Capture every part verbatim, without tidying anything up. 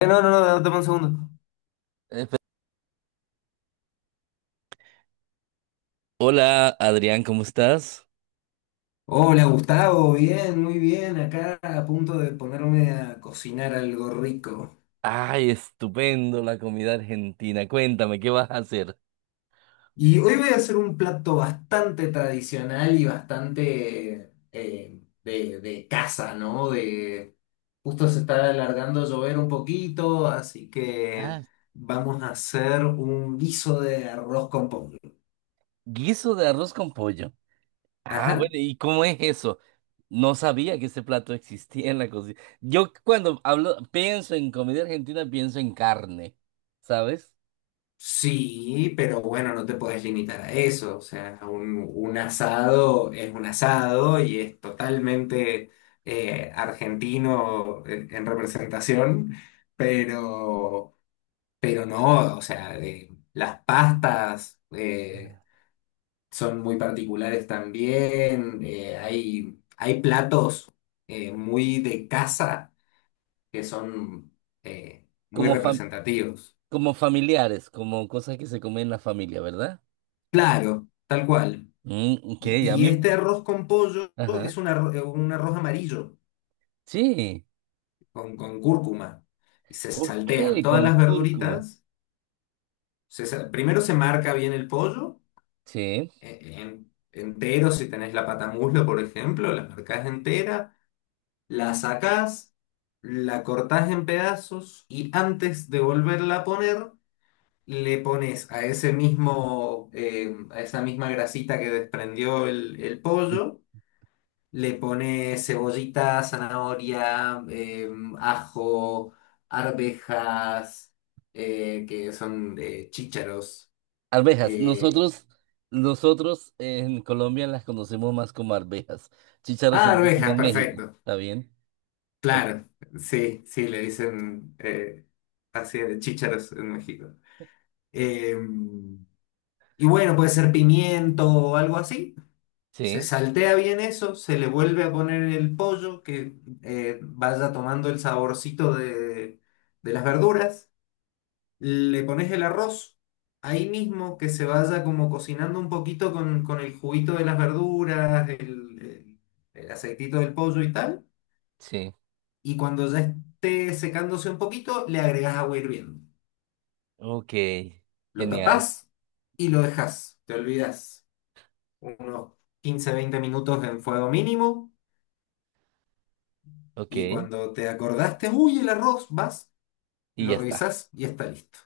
Eh, No, no, no, no, dame un segundo. Eh, pe- Hola Adrián, ¿cómo estás? Hola Gustavo, bien, muy bien, acá a punto de ponerme a cocinar algo rico. Ay, estupendo la comida argentina. Cuéntame, ¿qué vas a hacer? Y hoy voy a hacer un plato bastante tradicional y bastante eh, de, de casa, ¿no? De, justo se está alargando a llover un poquito, así que Ah, vamos a hacer un guiso de arroz con pollo. guiso de arroz con pollo. Ah, Ajá. bueno, ¿y cómo es eso? No sabía que ese plato existía en la cocina. Yo cuando hablo, pienso en comida argentina, pienso en carne, ¿sabes? Sí, pero bueno, no te puedes limitar a eso. O sea, un, un asado es un asado y es totalmente eh, argentino en, en representación, pero, pero no, o sea, de- las pastas eh, son muy particulares también. eh, hay, hay platos eh, muy de casa que son eh, muy Como fam- representativos. Como familiares, como cosas que se comen en la familia, ¿verdad? Claro, tal cual. Mm, ok, Y, a y mí, este arroz con pollo ajá, es un arroz, un arroz amarillo sí, con, con cúrcuma. Y se ok, saltean todas con las cúrcuma, verduritas. Se sa- primero se marca bien el pollo, sí. e- en- entero, si tenés la patamuslo, por ejemplo, la marcás entera, la sacás, la cortás en pedazos y antes de volverla a poner, le pones a ese mismo, eh, a esa misma grasita que desprendió el el pollo. Le pone cebollita, zanahoria, eh, ajo, arvejas, eh, que son eh, chícharos. Arvejas, eh, nosotros, nosotros en Colombia las conocemos más como arvejas. Chícharos ah, sería como arvejas, en México, perfecto. ¿está bien? Ok. Claro, sí, sí, le dicen eh, así de chícharos en México. Eh, y bueno, puede ser pimiento o algo así. Se Sí, saltea bien eso, se le vuelve a poner el pollo que eh, vaya tomando el saborcito de de las verduras. Le pones el arroz ahí mismo, que se vaya como cocinando un poquito con, con el juguito de las verduras, el, el- el aceitito del pollo y tal. sí. Y cuando ya esté secándose un poquito, le agregas agua hirviendo. Ok, Lo genial. tapás y lo dejas, te olvidas unos quince veinte minutos en fuego mínimo. Ok, Y y cuando te acordaste, uy, el arroz, vas, lo ya está. revisás y está listo.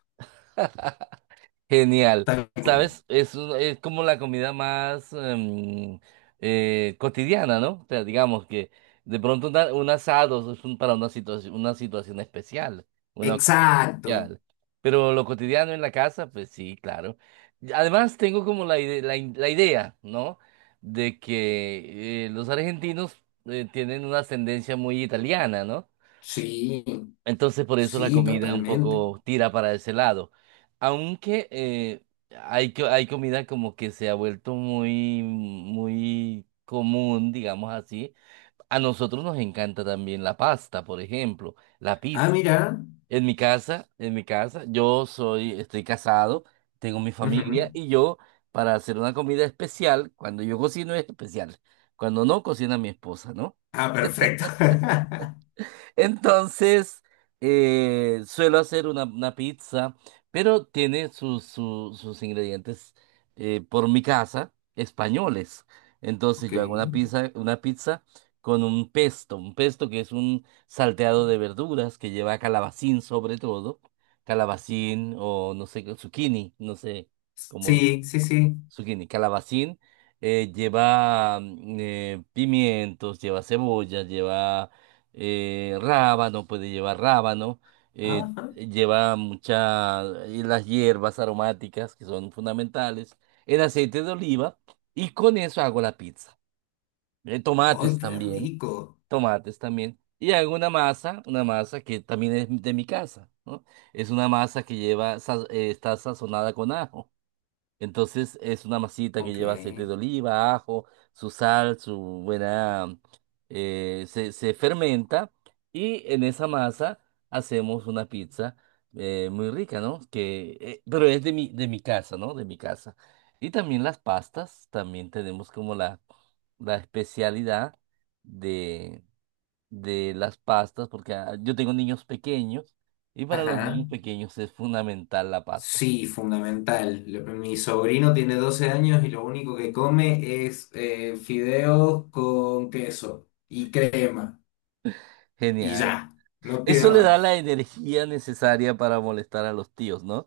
Genial. Tal cual. ¿Sabes? Es, un- es como la comida más em, eh, cotidiana, ¿no? O sea, digamos que de pronto una- un asado es un- para una situación, una situación especial, una ocasión Exacto. especial. Pero lo cotidiano en la casa, pues sí, claro. Y además, tengo como la, ide- la, in- la idea, ¿no? De que eh, los argentinos eh, tienen una ascendencia muy italiana, ¿no? Sí, Entonces por eso la sí, comida un totalmente. poco tira para ese lado. Aunque eh, hay, co- hay comida como que se ha vuelto muy, muy común, digamos así. A nosotros nos encanta también la pasta, por ejemplo, la Ah, pizza. mira. En mi casa, en mi casa, yo soy, estoy casado, tengo mi familia Ujú. y yo para hacer una comida especial, cuando yo cocino es especial, cuando no cocina mi esposa, ¿no? Ah, perfecto. Entonces, eh, suelo hacer una, una pizza, pero tiene sus, su- sus ingredientes eh, por mi casa, españoles. Entonces, Ok. yo hago una pizza, una pizza con un pesto, un pesto que es un salteado de verduras que lleva calabacín sobre todo, calabacín o no sé, zucchini, no sé cómo lo Sí, sí, sí. zucchini, calabacín, eh, lleva mm, eh, pimientos, lleva cebolla, lleva eh, rábano, puede llevar rábano, eh, Ajá. lleva muchas, las hierbas aromáticas que son fundamentales, el aceite de oliva y con eso hago la pizza. Eh, ¡Ay, Tomates qué también, rico! tomates también. Y hago una masa, una masa que también es de mi casa, ¿no? Es una masa que lleva, sa- eh, está sazonada con ajo. Entonces es una masita que Ok. lleva aceite de oliva, ajo, su sal, su buena. Eh, se, se fermenta y en esa masa hacemos una pizza eh, muy rica, ¿no? Que, eh, pero es de mi, de mi casa, ¿no? De mi casa. Y también las pastas, también tenemos como la, la especialidad de, de las pastas, porque ah, yo tengo niños pequeños y para los Ajá. niños pequeños es fundamental la pasta. Sí, fundamental. Lo- Mi sobrino tiene doce años y lo único que come es eh, fideos con queso y crema. Y Genial. ya, no Eso pida le da la más. energía necesaria para molestar a los tíos, ¿no?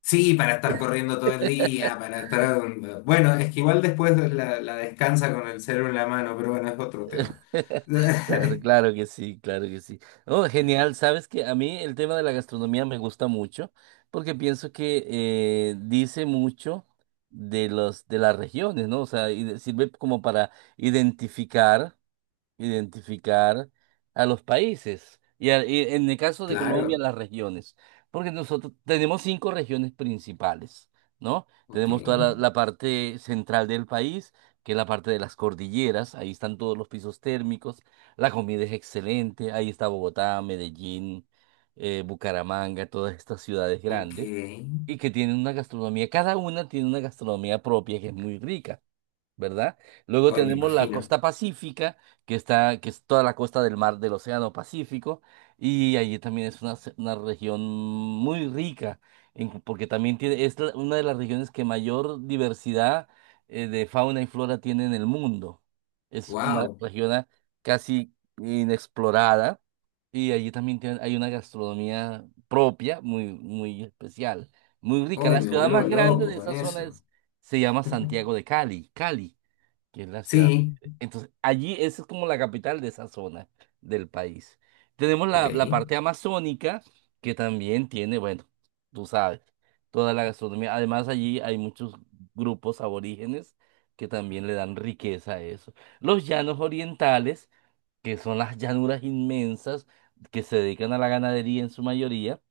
Sí, para estar corriendo todo el día, para estar... Bueno, es que igual después la, la descansa con el cero en la mano, pero bueno, es otro tema. Claro, claro que sí, claro que sí. Oh, genial, sabes que a mí el tema de la gastronomía me gusta mucho porque pienso que eh, dice mucho de los de las regiones, ¿no? O sea, y de- sirve como para identificar. identificar a los países y, a- y en el caso de Colombia Claro, las regiones, porque nosotros tenemos cinco regiones principales, ¿no? ok, Tenemos toda la, la parte central del país, que es la parte de las cordilleras, ahí están todos los pisos térmicos, la comida es excelente, ahí está Bogotá, Medellín, eh, Bucaramanga, todas estas ciudades ok. grandes. Y que tienen una gastronomía, cada una tiene una gastronomía propia que es muy rica. ¿Verdad? Luego Hoy me tenemos la imagino. costa pacífica, que está, que es toda la costa del mar del Océano Pacífico, y allí también es una, se- una región muy rica, en- porque también tiene, es la- una de las regiones que mayor diversidad eh, de fauna y flora tiene en el mundo. Es una Wow, región a- casi inexplorada, y allí también tiene- hay una gastronomía propia, muy, muy especial, muy rica. hoy La me ciudad vuelvo más grande loco de con esa zona eso. es, se llama Santiago de Cali, Cali que es la ciudad. Sí, Entonces, allí esa es como la capital de esa zona del país. Tenemos ok. la, la parte amazónica, que también tiene, bueno, tú sabes, toda la gastronomía. Además, allí hay muchos grupos aborígenes que también le dan riqueza a eso. Los llanos orientales, que son las llanuras inmensas que se dedican a la ganadería en su mayoría.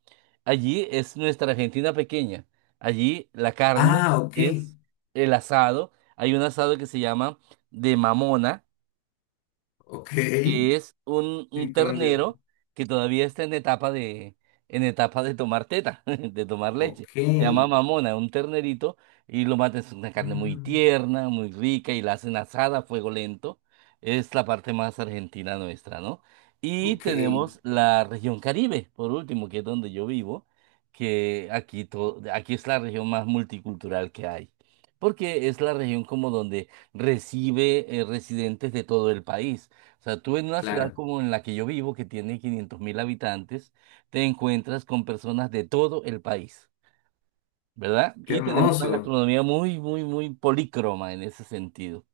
Allí es nuestra Argentina pequeña. Allí la carne Ah, ok, es el asado. Hay un asado que se llama de mamona, ok. que es un, un Sí, con dedo. ternero que todavía está en etapa de, en etapa de tomar teta, de tomar leche. Ok, Se llama mamona, un ternerito, y lo matan. Es una carne muy mm, tierna, muy rica, y la hacen asada a fuego lento. Es la parte más argentina nuestra, ¿no? Y ok, tenemos la región Caribe, por último, que es donde yo vivo, que aquí, to- aquí es la región más multicultural que hay, porque es la región como donde recibe eh, residentes de todo el país. O sea, tú en una ciudad claro. como en la que yo vivo, que tiene quinientos mil habitantes, te encuentras con personas de todo el país, ¿verdad? Qué Y tenemos una hermoso. gastronomía muy, muy, muy polícroma en ese sentido.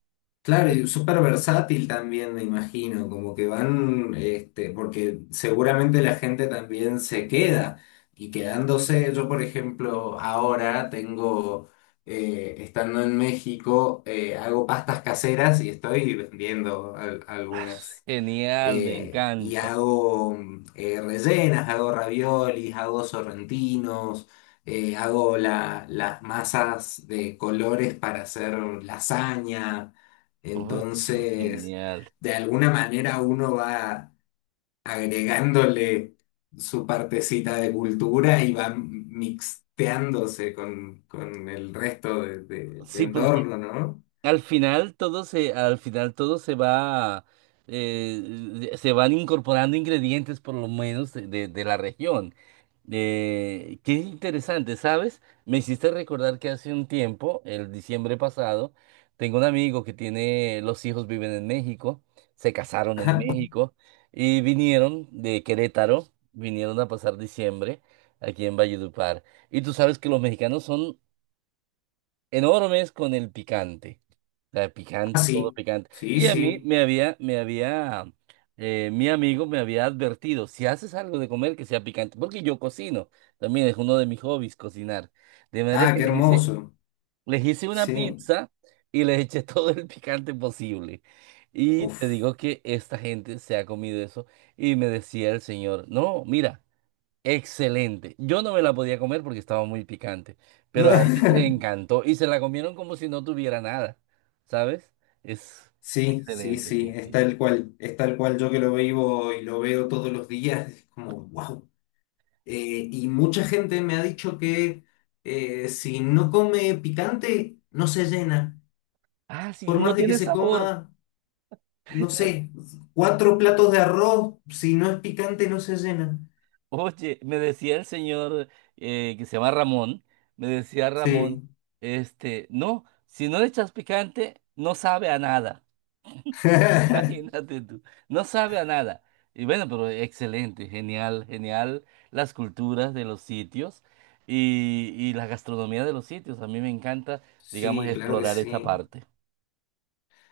Claro, Es- y súper versátil también, me imagino, como que van, este, porque seguramente la gente también se queda y quedándose, yo por ejemplo ahora tengo, eh, estando en México, eh, hago pastas caseras y estoy vendiendo al- ah, algunas genial, me eh, y encanta. hago mm, eh, rellenas, hago raviolis, hago sorrentinos, eh, hago la- las masas de colores para hacer lasaña. Oye, Entonces, genial. de alguna manera uno va agregándole su partecita de cultura y va mixteándose con, con el resto de- de- del Sí, porque entorno, ¿no? Al final todo se, al final todo se va, eh, eh, se van incorporando ingredientes por lo menos de, de- de la región. Eh, qué interesante, ¿sabes? Me hiciste recordar que hace un tiempo, el diciembre pasado, tengo un amigo que tiene, los hijos viven en México, se casaron en Ajá. México y vinieron de Querétaro, vinieron a pasar diciembre aquí en Valledupar. Y tú sabes que los mexicanos son enormes con el picante. La de Ah, picante, todo sí, picante. sí, Y a mí sí. me había, me había, eh, mi amigo me había advertido, si haces algo de comer que sea picante, porque yo cocino, también es uno de mis hobbies cocinar. De manera Ah, que qué les hice, hermoso. les hice una Sí. pizza y les eché todo el picante posible. Y te Uf. digo que esta gente se ha comido eso y me decía el señor, no, mira. Excelente. Yo no me la podía comer porque estaba muy picante, pero a ellos les encantó y se la comieron como si no tuviera nada, ¿sabes? Es Sí, sí, excelente, sí, sí, es sí. tal cual, es tal cual yo que lo vivo y lo veo todos los días, es como, wow. Y mucha gente me ha dicho que eh, si no come picante, no se llena. Ah, sí, Por no más de que tiene se sabor. coma, no sé, cuatro platos de arroz, si no es picante, no se llena. Oye, me decía el señor eh, que se llama Ramón, me decía Ramón, Sí. este, no, si no le echas picante, no sabe a nada. Imagínate tú, no sabe a nada. Y bueno, pero excelente, genial, genial las culturas de los sitios y, y la gastronomía de los sitios. A mí me encanta, digamos, Sí, claro que explorar esa sí. parte.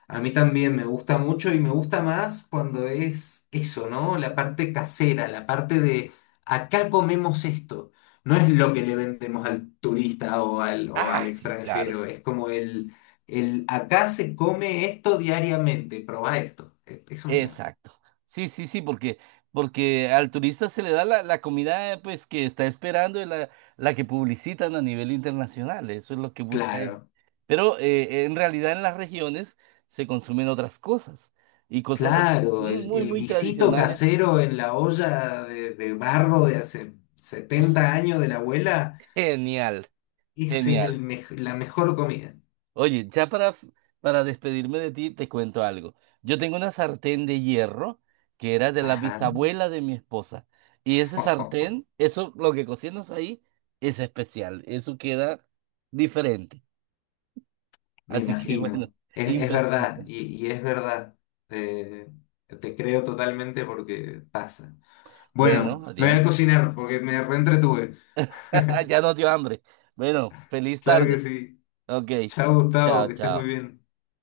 A mí también me gusta mucho y me gusta más cuando es eso, ¿no? La parte casera, la parte de acá comemos esto. No es lo que le vendemos al turista o al, o Ah, al sí, claro. extranjero, es como el, el acá se come esto diariamente, probá esto. E- Eso me encanta. Exacto. Sí, sí, sí, porque, porque al turista se le da la, la comida eh, pues que está esperando y la, la que publicitan a nivel internacional. Eso es lo que busca Claro, él. Pero eh, en realidad en las regiones se consumen otras cosas y cosas a veces claro, muy, el, muy, el muy guisito tradicionales. casero en la olla de, de barro de hace Pues, setenta años de la abuela, genial, ese es el genial. mej- la mejor comida. Oye, ya para, para despedirme de ti, te cuento algo. Yo tengo una sartén de hierro que era de la Ajá. bisabuela de mi esposa. Y ese sartén, eso, lo que cocinas ahí, es especial. Eso queda diferente. Me Así que bueno, imagino, es, es verdad, impresionante. y, y es verdad. Eh, Te creo totalmente porque pasa. Bueno, Bueno, me voy a Adrián, cocinar porque me reentretuve. ya no dio hambre. Bueno, feliz Claro tarde. que sí. Ok, Chao, Gustavo, chao, que estés muy chao. bien.